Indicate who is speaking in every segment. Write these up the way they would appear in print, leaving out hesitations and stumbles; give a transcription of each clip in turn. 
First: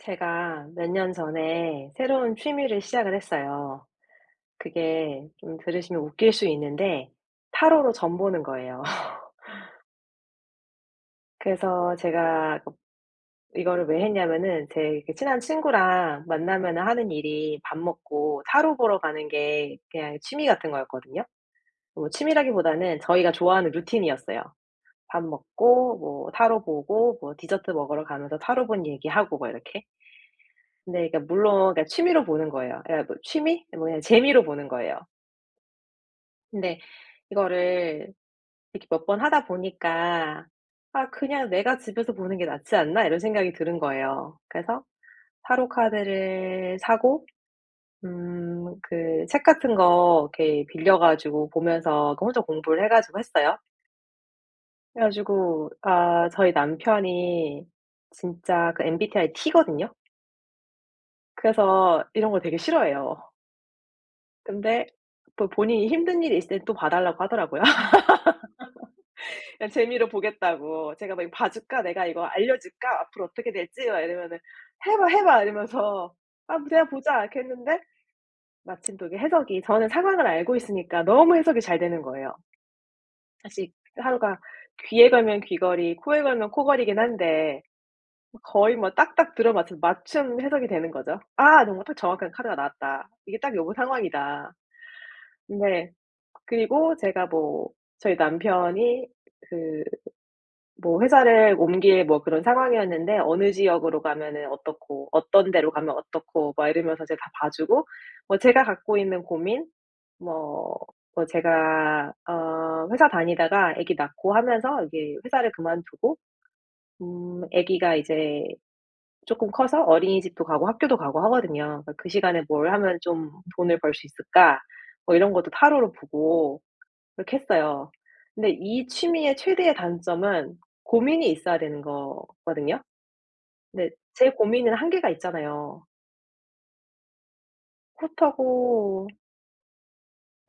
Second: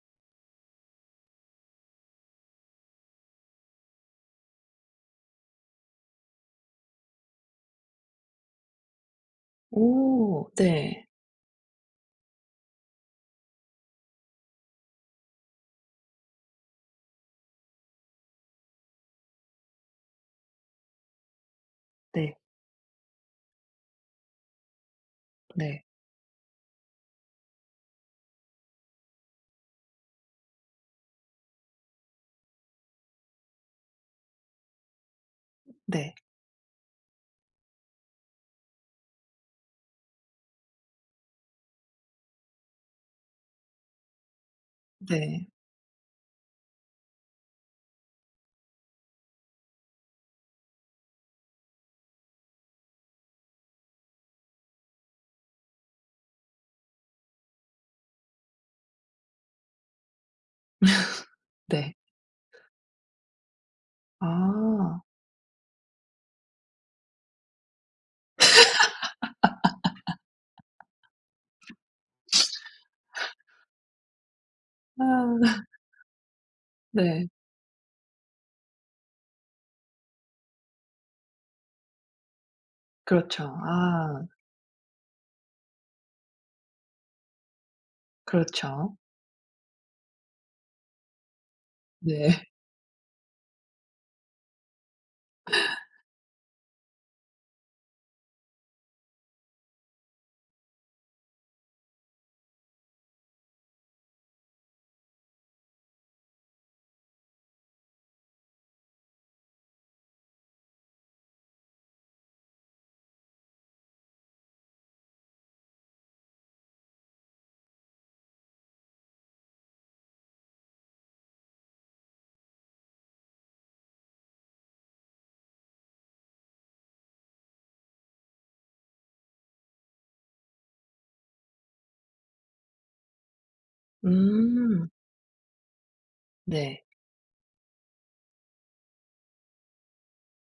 Speaker 1: 제가 몇 년 전에 새로운 취미를 시작을 했어요. 그게 좀 들으시면 웃길 수 있는데 타로로 점 보는 거예요.
Speaker 2: 오, 네.
Speaker 1: 그래서 제가 이거를 왜 했냐면은 제 이렇게 친한 친구랑 만나면 하는 일이 밥 먹고 타로 보러 가는 게 그냥 취미 같은 거였거든요. 뭐
Speaker 2: 네.
Speaker 1: 취미라기보다는 저희가 좋아하는 루틴이었어요. 밥
Speaker 2: 네.
Speaker 1: 먹고 뭐 타로 보고 뭐 디저트 먹으러 가면서 타로 본 얘기하고 뭐 이렇게. 네. 그러니까 물론 그러니까 취미로 보는 거예요. 그러니까 뭐 취미? 뭐 그냥 재미로 보는 거예요.
Speaker 2: 네.
Speaker 1: 근데 이거를 이렇게 몇 번 하다 보니까 '아 그냥 내가 집에서 보는 게 낫지 않나?' 이런 생각이 드는 거예요. 그래서
Speaker 2: 네.
Speaker 1: 타로 카드를 사고 음 그 책 같은 거 이렇게 빌려 가지고 보면서 그 혼자 공부를 해 가지고 했어요. 그래 가지고 아 저희 남편이 진짜 그 MBTI T거든요.
Speaker 2: 네.
Speaker 1: 그래서 이런 걸 되게 싫어해요. 근데
Speaker 2: 아.
Speaker 1: 또 본인이 힘든 일이 있을 땐 또 봐 달라고 하더라고요. 그냥 재미로 보겠다고. 제가 막 "이거 봐 줄까? 내가 이거 알려 줄까? 앞으로 어떻게 될지?" 막 이러면은 "해 봐, 해 봐."
Speaker 2: 아,
Speaker 1: 이러면서 "아 뭐 내가 보자."
Speaker 2: 네.
Speaker 1: 이렇게 했는데 마침 또 이게 해석이 저는 상황을 알고 있으니까 너무 해석이 잘 되는 거예요.
Speaker 2: 그렇죠.
Speaker 1: 사실
Speaker 2: 아,
Speaker 1: 하루가 귀에 걸면 귀걸이, 코에 걸면 코걸이긴 한데 거의 뭐
Speaker 2: 그렇죠.
Speaker 1: 딱딱 들어맞춘 맞춤 해석이 되는 거죠. '아 너무 딱 정확한
Speaker 2: 네.
Speaker 1: 카드가 나왔다. 이게 딱 요번 상황이다.' 근데 그리고 제가 뭐 저희 남편이 그 뭐 회사를 옮길 뭐 그런 상황이었는데 "어느 지역으로 가면은 어떻고 어떤 데로 가면 어떻고." 막 이러면서 제가 다 봐 주고 뭐 제가 갖고 있는 고민 뭐 뭐 제가 어 회사 다니다가 아기 낳고 하면서 이게 회사를 그만두고 아기가 이제 쪼끔 커서 어린이집도 가고 학교도 가고 하거든요. 그러니까 '그 시간에 뭘 하면 좀 돈을 벌 수 있을까?' 뭐 이런 것도 타로로 보고 그렇게 했어요. 근데 이 취미의 최대의 단점은 고민이 있어야 되는 거거든요. 근데 제 고민은
Speaker 2: 음.
Speaker 1: 한계가 있잖아요.
Speaker 2: 네.
Speaker 1: 그렇다고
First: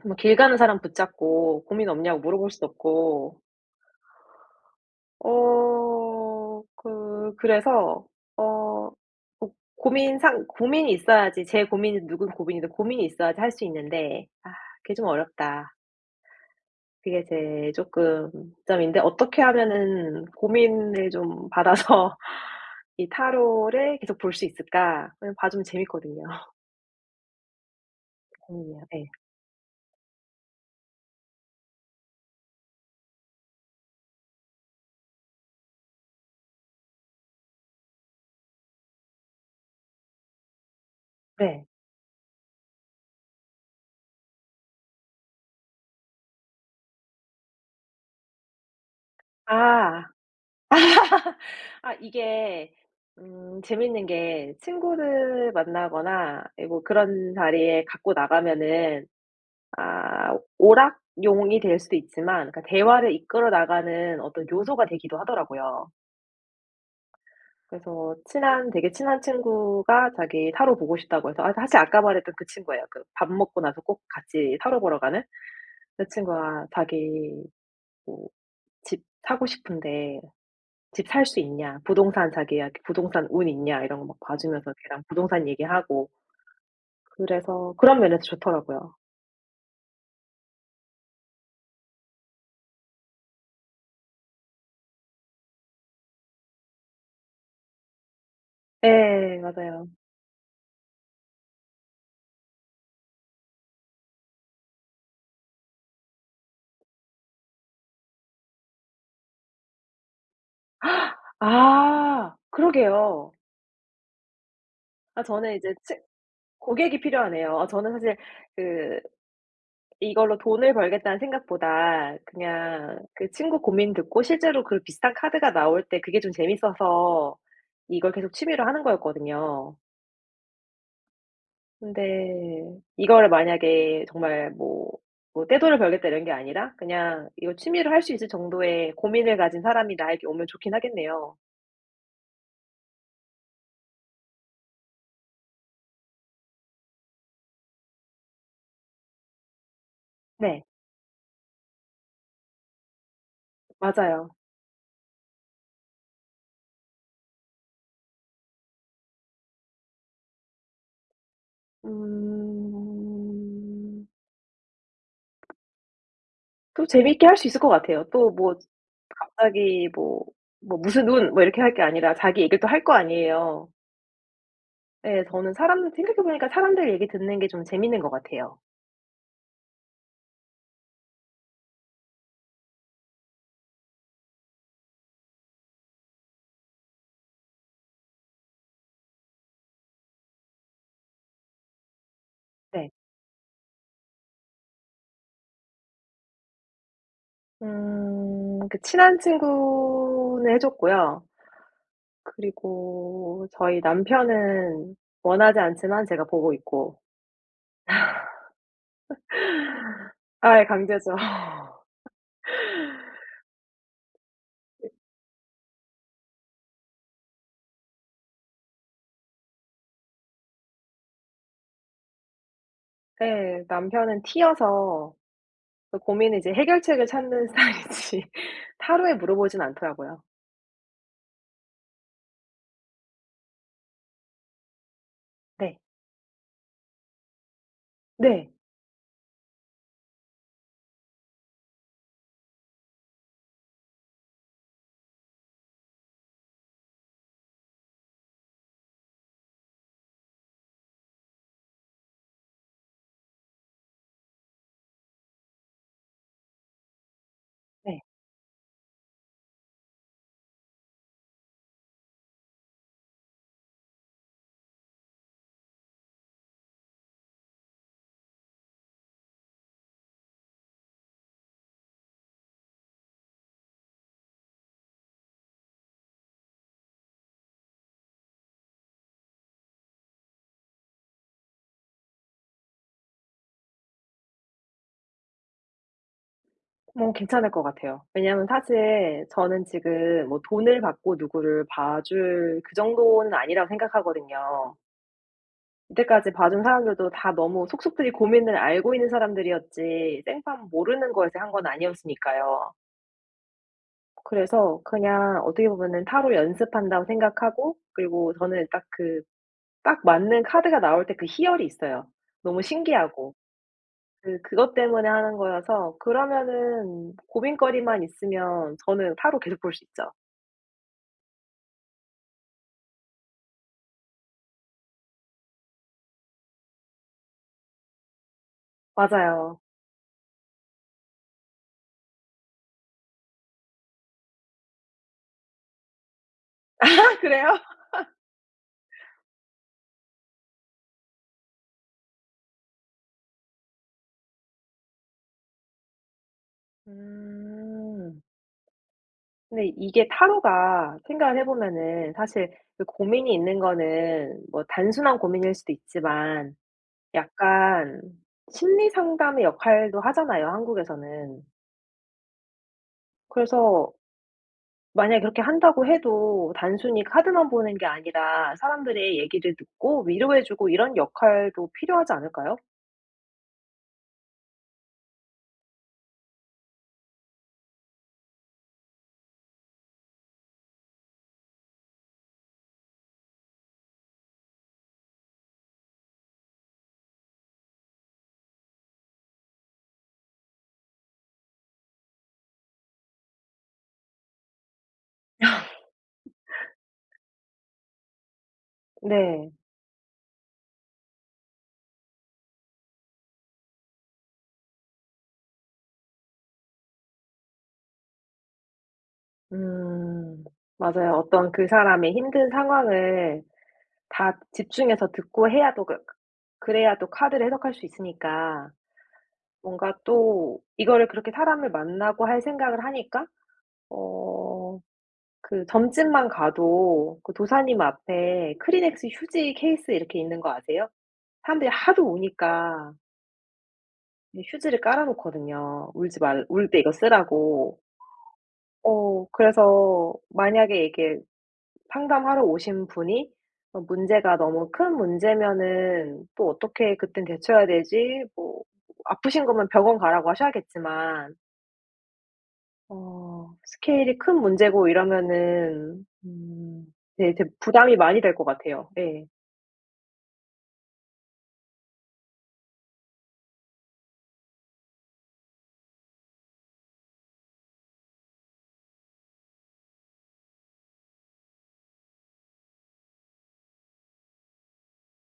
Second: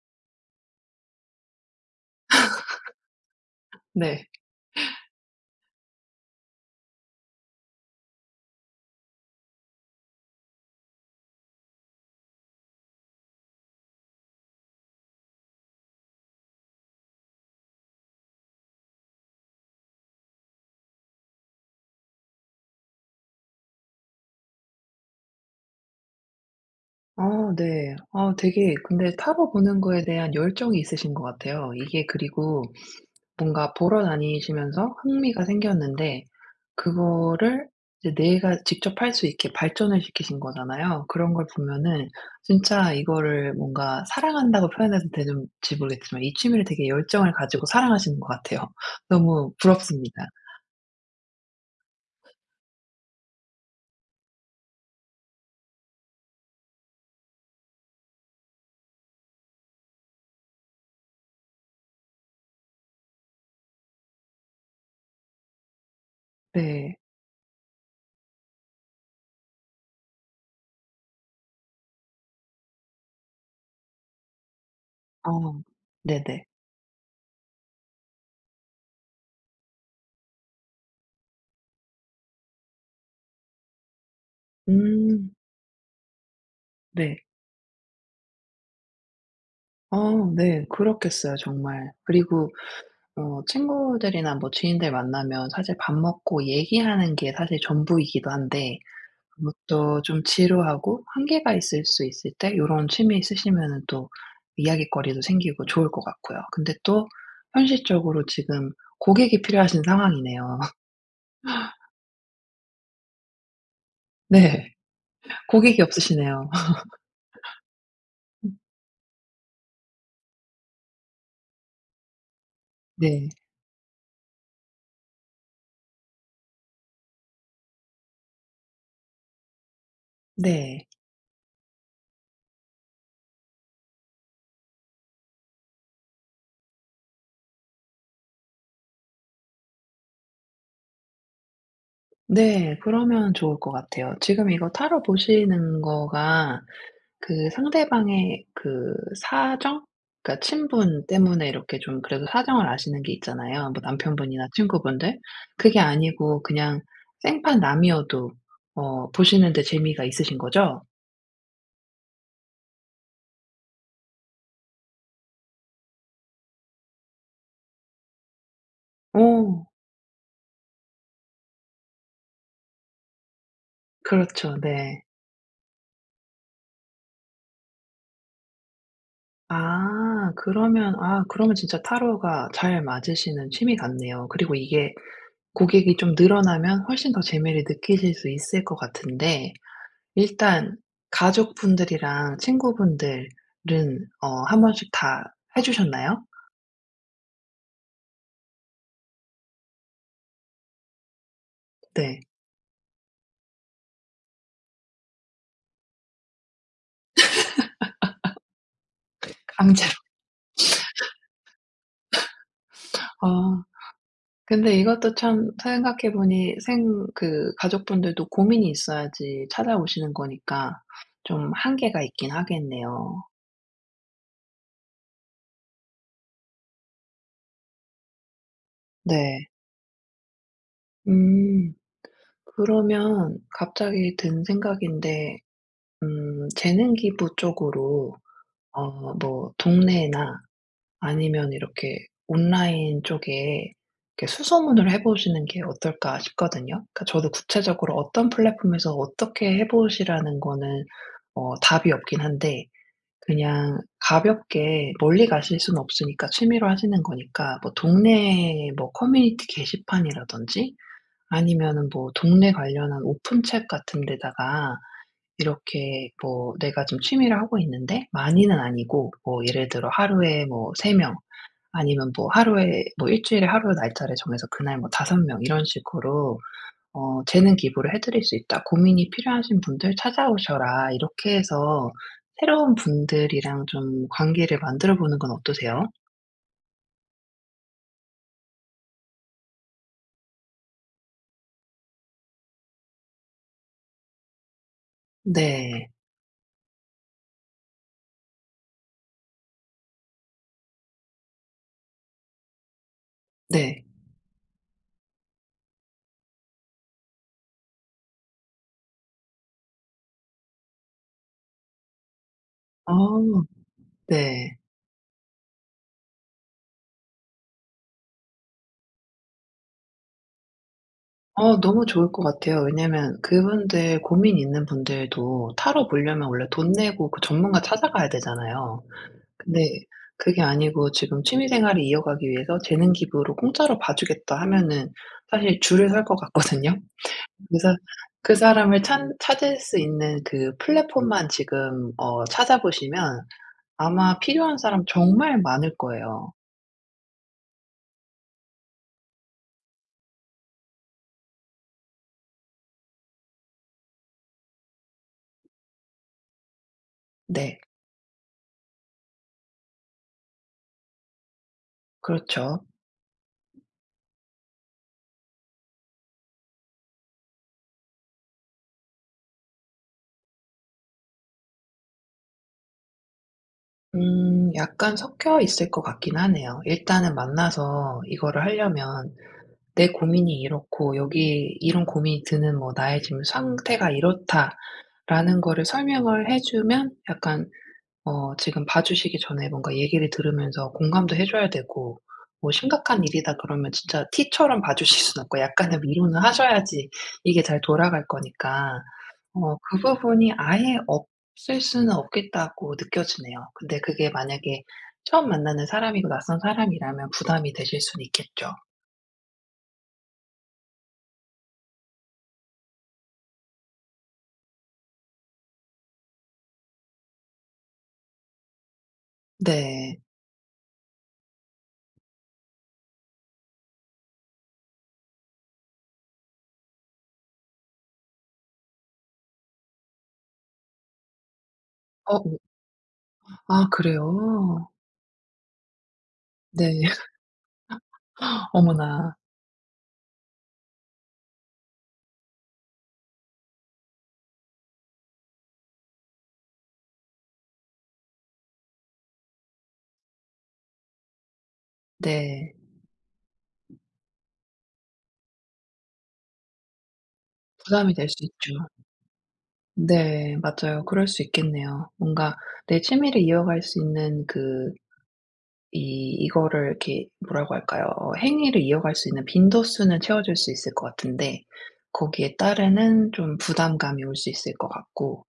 Speaker 1: 뭐 길 가는 사람 붙잡고 고민 없냐고 물어볼 수도 없고.
Speaker 2: 네.
Speaker 1: 어 그래서 어 고 고민 상 고민이 있어야지 제 고민이 누군 고민이든 고민이 있어야지 할 수 있는데 아 그게 좀 어렵다. 그게 제 조금 점인데 어떻게 하면은 고민을 좀 받아서 이 타로를 계속 볼 수 있을까? 그냥 봐 주면 재밌거든요.
Speaker 2: 아, 네. 아,
Speaker 1: 고민이
Speaker 2: 되게
Speaker 1: 요 예.
Speaker 2: 근데 타로 보는 거에 대한 열정이 있으신 것 같아요. 이게, 그리고 뭔가 보러 다니시면서 흥미가 생겼는데 그거를 이제 내가 직접 할 수 있게 발전을 시키신 거잖아요. 그런 걸
Speaker 1: 네.
Speaker 2: 보면은 진짜 이거를 뭔가 사랑한다고 표현해도 되는지 모르겠지만 이 취미를 되게 열정을 가지고 사랑하시는 것 같아요. 너무
Speaker 1: 아.
Speaker 2: 부럽습니다.
Speaker 1: 아 이게 재밌는 게 친구를 만나거나 예 뭐 그런 자리에 갖고 나가면은 아 오락용이 될 수도 있지만 그러니까 대화를 이끌어 나가는 어떤 요소가 되기도 하더라고요.
Speaker 2: 네.
Speaker 1: 그래서 친한 친구가 자기 타로 보고 싶다고 해서 아 사실 아까 말했던 그 친구예요. 그 밥 먹고 나서 꼭 같이 타로 보러 가는
Speaker 2: 어.
Speaker 1: 그
Speaker 2: 네네.
Speaker 1: 친구가 자기 뭐 "집 사고 싶은데 집 살 수 있냐? 부동산 자기야 부동산 운 있냐?" 이런 거 막 봐 주면서 걔랑
Speaker 2: 음.
Speaker 1: 부동산 얘기하고
Speaker 2: 네.
Speaker 1: 그래서 그런 면에서 좋더라고요.
Speaker 2: 어, 네. 그렇겠어요, 정말. 그리고 어 친구들이나 뭐 지인들 만나면 사실 밥 먹고 얘기하는 게 사실 전부이기도 한데,
Speaker 1: 예 맞아요.
Speaker 2: 그것도 좀 지루하고 한계가 있을 수 있을 때 요런 취미 있으시면은 또 이야깃거리도 생기고 좋을 것 같고요. 근데 또 현실적으로 지금 고객이 필요하신 상황이네요.
Speaker 1: 아 그러게요.
Speaker 2: 네.
Speaker 1: 아 저는 이제
Speaker 2: 고객이
Speaker 1: 츠
Speaker 2: 없으시네요.
Speaker 1: 고객이 필요하네요. 아 저는 사실 그 이걸로 돈을 벌겠다는 생각보다 그냥
Speaker 2: 네.
Speaker 1: 그 친구 고민 듣고 실제로 그 비슷한 카드가 나올 때 그게 좀 재밌어서 이걸 계속 취미로 하는 거였거든요.
Speaker 2: 네.
Speaker 1: 근데 이거를 만약에 정말 뭐 뭐 떼돈을 벌겠다 이런 게 아니라 그냥 이거 취미로 할 수 있을 정도의 고민을 가진 사람이 나에게 오면 좋긴 하겠네요.
Speaker 2: 네, 그러면 좋을 것 같아요. 지금 이거 타로 보시는 거가 그 상대방의 그 사정? 그러니까
Speaker 1: 네.
Speaker 2: 친분 때문에 이렇게 좀 그래도 사정을 아시는 게 있잖아요. 뭐
Speaker 1: 맞아요.
Speaker 2: 남편분이나 친구분들. 그게 아니고 그냥 생판 남이어도 어 보시는데 재미가 있으신 거죠?
Speaker 1: 음. 또 재미있게 할 수 있을 것 같아요. 또 뭐
Speaker 2: 오.
Speaker 1: 갑자기 뭐 뭐 "무슨 운." 뭐 이렇게 할 게 아니라 자기 얘기를 또 할 거 아니에요.
Speaker 2: 그렇죠. 네.
Speaker 1: 예. 저는 사람들 생각해 보니까 사람들 얘기 듣는 게 좀 재밌는 것 같아요.
Speaker 2: 아, 그러면, 아, 그러면 진짜 타로가 잘 맞으시는 취미 같네요. 그리고 이게 고객이 좀 늘어나면 훨씬 더 재미를 느끼실 수 있을 것 같은데, 일단 가족분들이랑
Speaker 1: 네.
Speaker 2: 친구분들은 어 한 번씩 다 해 주셨나요?
Speaker 1: 음 그 친한 친구는 해 줬고요.
Speaker 2: 네.
Speaker 1: 그리고 저희 남편은 원하지 않지만 제가 보고 있고
Speaker 2: 강제로.
Speaker 1: 아예 강제죠.
Speaker 2: 아. 근데 이것도 참 생각해 보니 생 그 가족분들도 고민이 있어야지 찾아오시는 거니까 좀 한계가 있긴 하겠네요.
Speaker 1: 예. 남편은 T여서 그 고민을 이제 해결책을 찾는 스타일이지 타로에
Speaker 2: 네.
Speaker 1: 물어보진 않더라고요.
Speaker 2: 음. 그러면 갑자기 든 생각인데
Speaker 1: 네.
Speaker 2: 재능기부 쪽으로
Speaker 1: 네.
Speaker 2: 어 뭐 동네나 아니면 이렇게 온라인 쪽에 이렇게 수소문을 해 보시는 게 어떨까 싶거든요. 그러니까 저도 구체적으로 어떤 플랫폼에서 어떻게 해 보시라는 거는 어 답이 없긴 한데, 그냥 가볍게, 멀리 가실 수는 없으니까 취미로 하시는 거니까, 뭐
Speaker 1: 네.
Speaker 2: 동네 뭐 커뮤니티 게시판이라든지 아니면은 뭐 동네 관련한 오픈 챗 같은 데다가 이렇게 뭐 "내가 좀 취미를 하고 있는데 많이는 아니고" 뭐 예를 들어 "하루에 뭐 3 명, 아니면 뭐 하루에 뭐 일주일에 하루 날짜를 정해서 그날 뭐 5 명 이런 식으로 어 재능 기부를 해 드릴 수 있다. 고민이 필요하신 분들 찾아오셔라." 이렇게 해서 새로운 분들이랑 좀 관계를 만들어 보는 건 어떠세요?
Speaker 1: 뭐 괜찮을 것 같아요. 왜냐하면 사실 저는 지금 뭐 돈을 받고 누구를 봐줄 그 정도는 아니라고 생각하거든요.
Speaker 2: 네.
Speaker 1: 이때까지 봐준 사람들도 다 너무 속속들이 고민을 알고 있는 사람들이었지 생판 모르는 거에서 한 건 아니었으니까요.
Speaker 2: 네.
Speaker 1: 그래서 그냥 어떻게 보면은 타로 연습한다고 생각하고 그리고 저는 딱 그 딱 맞는 카드가 나올 때 그 희열이 있어요. 너무 신기하고.
Speaker 2: 어, 네.
Speaker 1: 그것 때문에 하는 거여서 그러면은 고민거리만 있으면 저는 타로 계속 볼 수 있죠.
Speaker 2: 어, 너무 좋을 것 같아요. 왜냐면 그분들, 고민 있는 분들도 타로 보려면 원래 돈 내고 그 전문가 찾아가야 되잖아요.
Speaker 1: 맞아요.
Speaker 2: 네. 그게 아니고 지금 취미 생활을 이어가기 위해서 재능 기부로 공짜로 봐 주겠다 하면은 사실 줄을 설 것 같거든요.
Speaker 1: 아 그래요?
Speaker 2: 그래서 그 사람을 찬 찾을 수 있는 그 플랫폼만 지금 어 찾아보시면 아마 필요한 사람 정말 많을 거예요.
Speaker 1: 음. 근데 이게 타로가 생각을 해 보면은 사실 그 고민이 있는 거는 뭐 단순한 고민일 수도 있지만
Speaker 2: 네.
Speaker 1: 약간 심리 상담의 역할도 하잖아요, 한국에서는.
Speaker 2: 그렇죠.
Speaker 1: 그래서 만약에 그렇게 한다고 해도 단순히 카드만 보는 게 아니라 사람들의 얘기를 듣고 위로해 주고 이런 역할도 필요하지 않을까요?
Speaker 2: 음, 약간 섞여 있을 것 같긴 하네요. 일단은 만나서 이거를 하려면 "내 고민이 이렇고 여기 이런 고민이 드는 뭐 나의 지금 상태가 이렇다." 라는 거를 설명을 해 주면 약간 어 지금 봐 주시기 전에 뭔가 얘기를 들으면서 공감도 해 줘야 되고, 뭐 심각한 일이다 그러면 진짜 티처럼 봐 주실 수는 없고 약간의 위로는 하셔야지 이게 잘 돌아갈 거니까.
Speaker 1: 네.
Speaker 2: 어 그 부분이 아예 없을 수는 없겠다고 느껴지네요. 근데 그게 만약에 처음 만나는 사람이고 낯선 사람이라면 부담이 되실 수는 있겠죠.
Speaker 1: 음. 맞아요. 어떤 그 사람의 힘든 상황을 다 집중해서 듣고 해야 또 그래야 또 카드를 해석할 수 있으니까 뭔가
Speaker 2: 네.
Speaker 1: 또 이거를 그렇게 사람을 만나고 할 생각을 하니까 어 그 점집만 가도 그 도사님 앞에 크리넥스 휴지 케이스 이렇게 있는 거 아세요? 사람들이 하도
Speaker 2: 어.
Speaker 1: 우니까
Speaker 2: 아,
Speaker 1: 이
Speaker 2: 그래요?
Speaker 1: 휴지를 깔아 놓거든요. 울지 말 울 때
Speaker 2: 네.
Speaker 1: 이거 쓰라고.
Speaker 2: 어머나.
Speaker 1: 어 그래서 만약에 이게 상담하러 오신 분이 어 문제가 너무 큰 문제면은 또 어떻게 그땐 대처해야 되지 뭐 아프신 거면 병원 가라고 하셔야겠지만
Speaker 2: 네.
Speaker 1: 어 스케일이 큰 문제고 이러면은 네 되게
Speaker 2: 부담이
Speaker 1: 부담이
Speaker 2: 될
Speaker 1: 많이
Speaker 2: 수
Speaker 1: 될 것
Speaker 2: 있죠.
Speaker 1: 같아요. 예.
Speaker 2: 네. 맞아요. 그럴 수 있겠네요. 뭔가 내 취미를 이어갈 수 있는 그, 이 이거를 이렇게 뭐라고 할까요? 어 행위를 이어갈 수 있는 빈도수는 채워줄 수 있을 것 같은데 거기에 따르는 좀 부담감이 올 수 있을 것 같고.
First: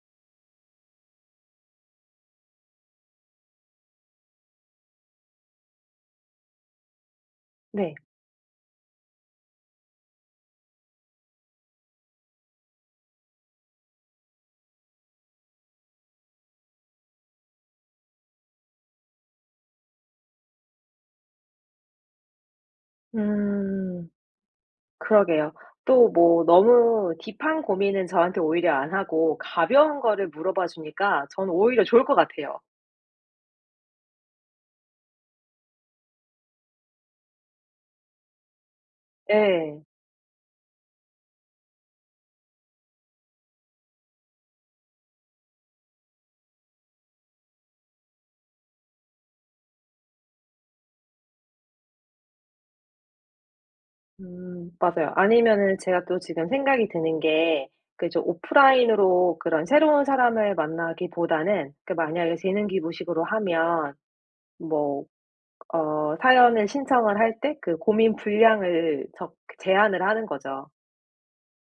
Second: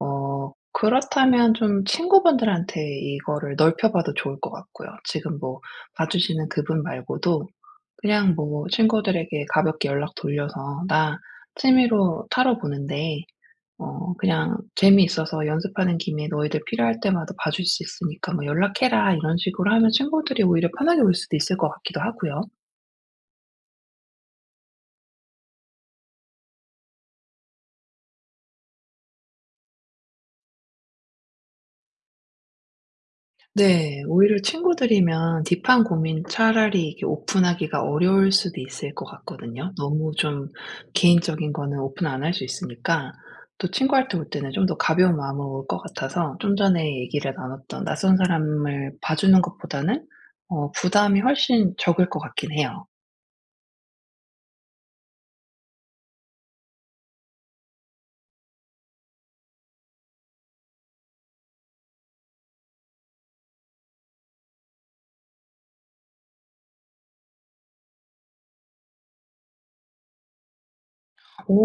Speaker 2: 어 그렇다면 좀 친구분들한테 이거를 넓혀 봐도 좋을 것 같고요. 지금 뭐 봐 주시는 그분 말고도
Speaker 1: 네.
Speaker 2: 그냥 뭐 친구들에게 가볍게 연락 돌려서 "나 취미로 타로 보는데 어 그냥 재미있어서 연습하는 김에 너희들 필요할 때마다 봐줄 수 있으니까 뭐 연락해라." 이런 식으로 하면 친구들이 오히려 편하게 올 수도 있을 것 같기도 하고요.
Speaker 1: 음 그러게요. 또 뭐 너무 딥한 고민은 저한테 오히려 안 하고 가벼운 거를 물어봐 주니까 저는 오히려 좋을 것 같아요.
Speaker 2: 네. 오히려 친구들이면 딥한 고민 차라리 이게 오픈하기가 어려울 수도 있을 것 같거든요.
Speaker 1: 예.
Speaker 2: 너무 좀 개인적인 거는 오픈 안 할 수 있으니까. 또 친구할 때 올 때는 좀 더 가벼운 마음으로 올 것 같아서 좀 전에 얘기를 나눴던 낯선 사람을 봐주는 것보다는 어 부담이 훨씬 적을 것 같긴 해요.
Speaker 1: 맞아요. 아니면은 제가 또 지금 생각이 드는 게그 오프라인으로 그런 새로운 사람을 만나기보다는 그 만약에 재능기부식으로 하면 뭐 어 사연을 신청을 할 때 그 고민 분량을 적 제한을 하는 거죠.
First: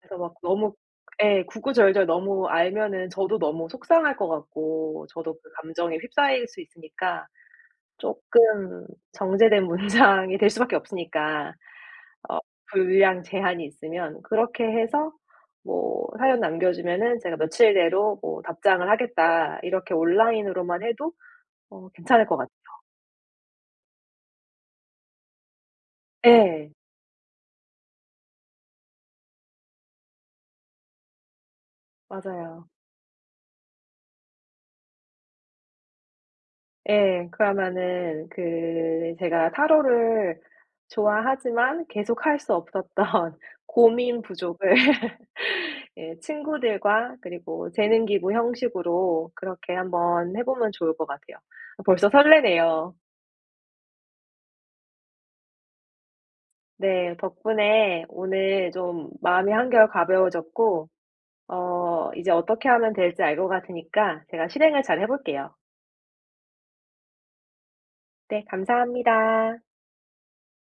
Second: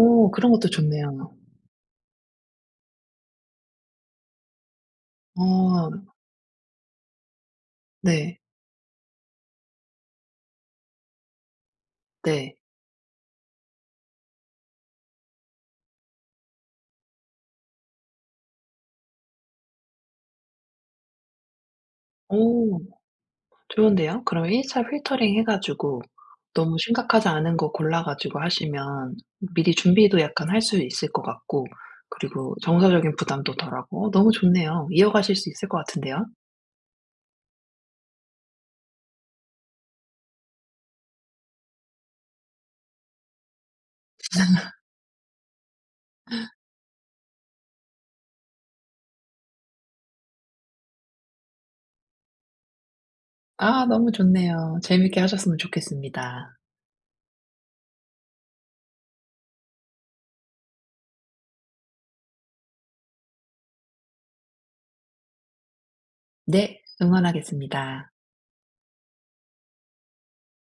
Speaker 1: 그래서 막
Speaker 2: 그런 것도
Speaker 1: 너무
Speaker 2: 좋네요.
Speaker 1: 예 구구절절 너무 알면은 저도 너무 속상할 것 같고 저도 그 감정에
Speaker 2: 어,
Speaker 1: 휩싸일 수 있으니까
Speaker 2: 네.
Speaker 1: 조금 정제된 문장이 될 수밖에 없으니까 어
Speaker 2: 네.
Speaker 1: 분량 제한이 있으면 그렇게 해서 뭐 사연 남겨 주면은 "제가 며칠 내로 뭐 답장을 하겠다." 이렇게 온라인으로만 해도 어 괜찮을 것 같아요
Speaker 2: 오, 좋은데요? 그럼 1차 필터링 해 가지고
Speaker 1: 예.
Speaker 2: 너무 심각하지 않은 거 골라 가지고 하시면 미리 준비도 약간 할 수 있을 것 같고, 그리고
Speaker 1: 맞아요.
Speaker 2: 정서적인 부담도 덜하고 너무 좋네요. 이어가실 수 있을 것 같은데요.
Speaker 1: 예. 그러면은 그 제가 타로를 좋아하지만 계속 할 수 없었던 고민 부족을 예 친구들과 그리고 재능 기부 형식으로 그렇게 한번 해 보면 좋을 것 같아요. 아, 벌써 설레네요.
Speaker 2: 아, 너무 좋네요. 재밌게 하셨으면 좋겠습니다.
Speaker 1: 네. 덕분에 오늘 좀 마음이 한결 가벼워졌고 어 이제 어떻게 하면 될지 알 것 같으니까 제가 실행을 잘 해 볼게요.
Speaker 2: 네. 응원하겠습니다.
Speaker 1: 네. 감사합니다.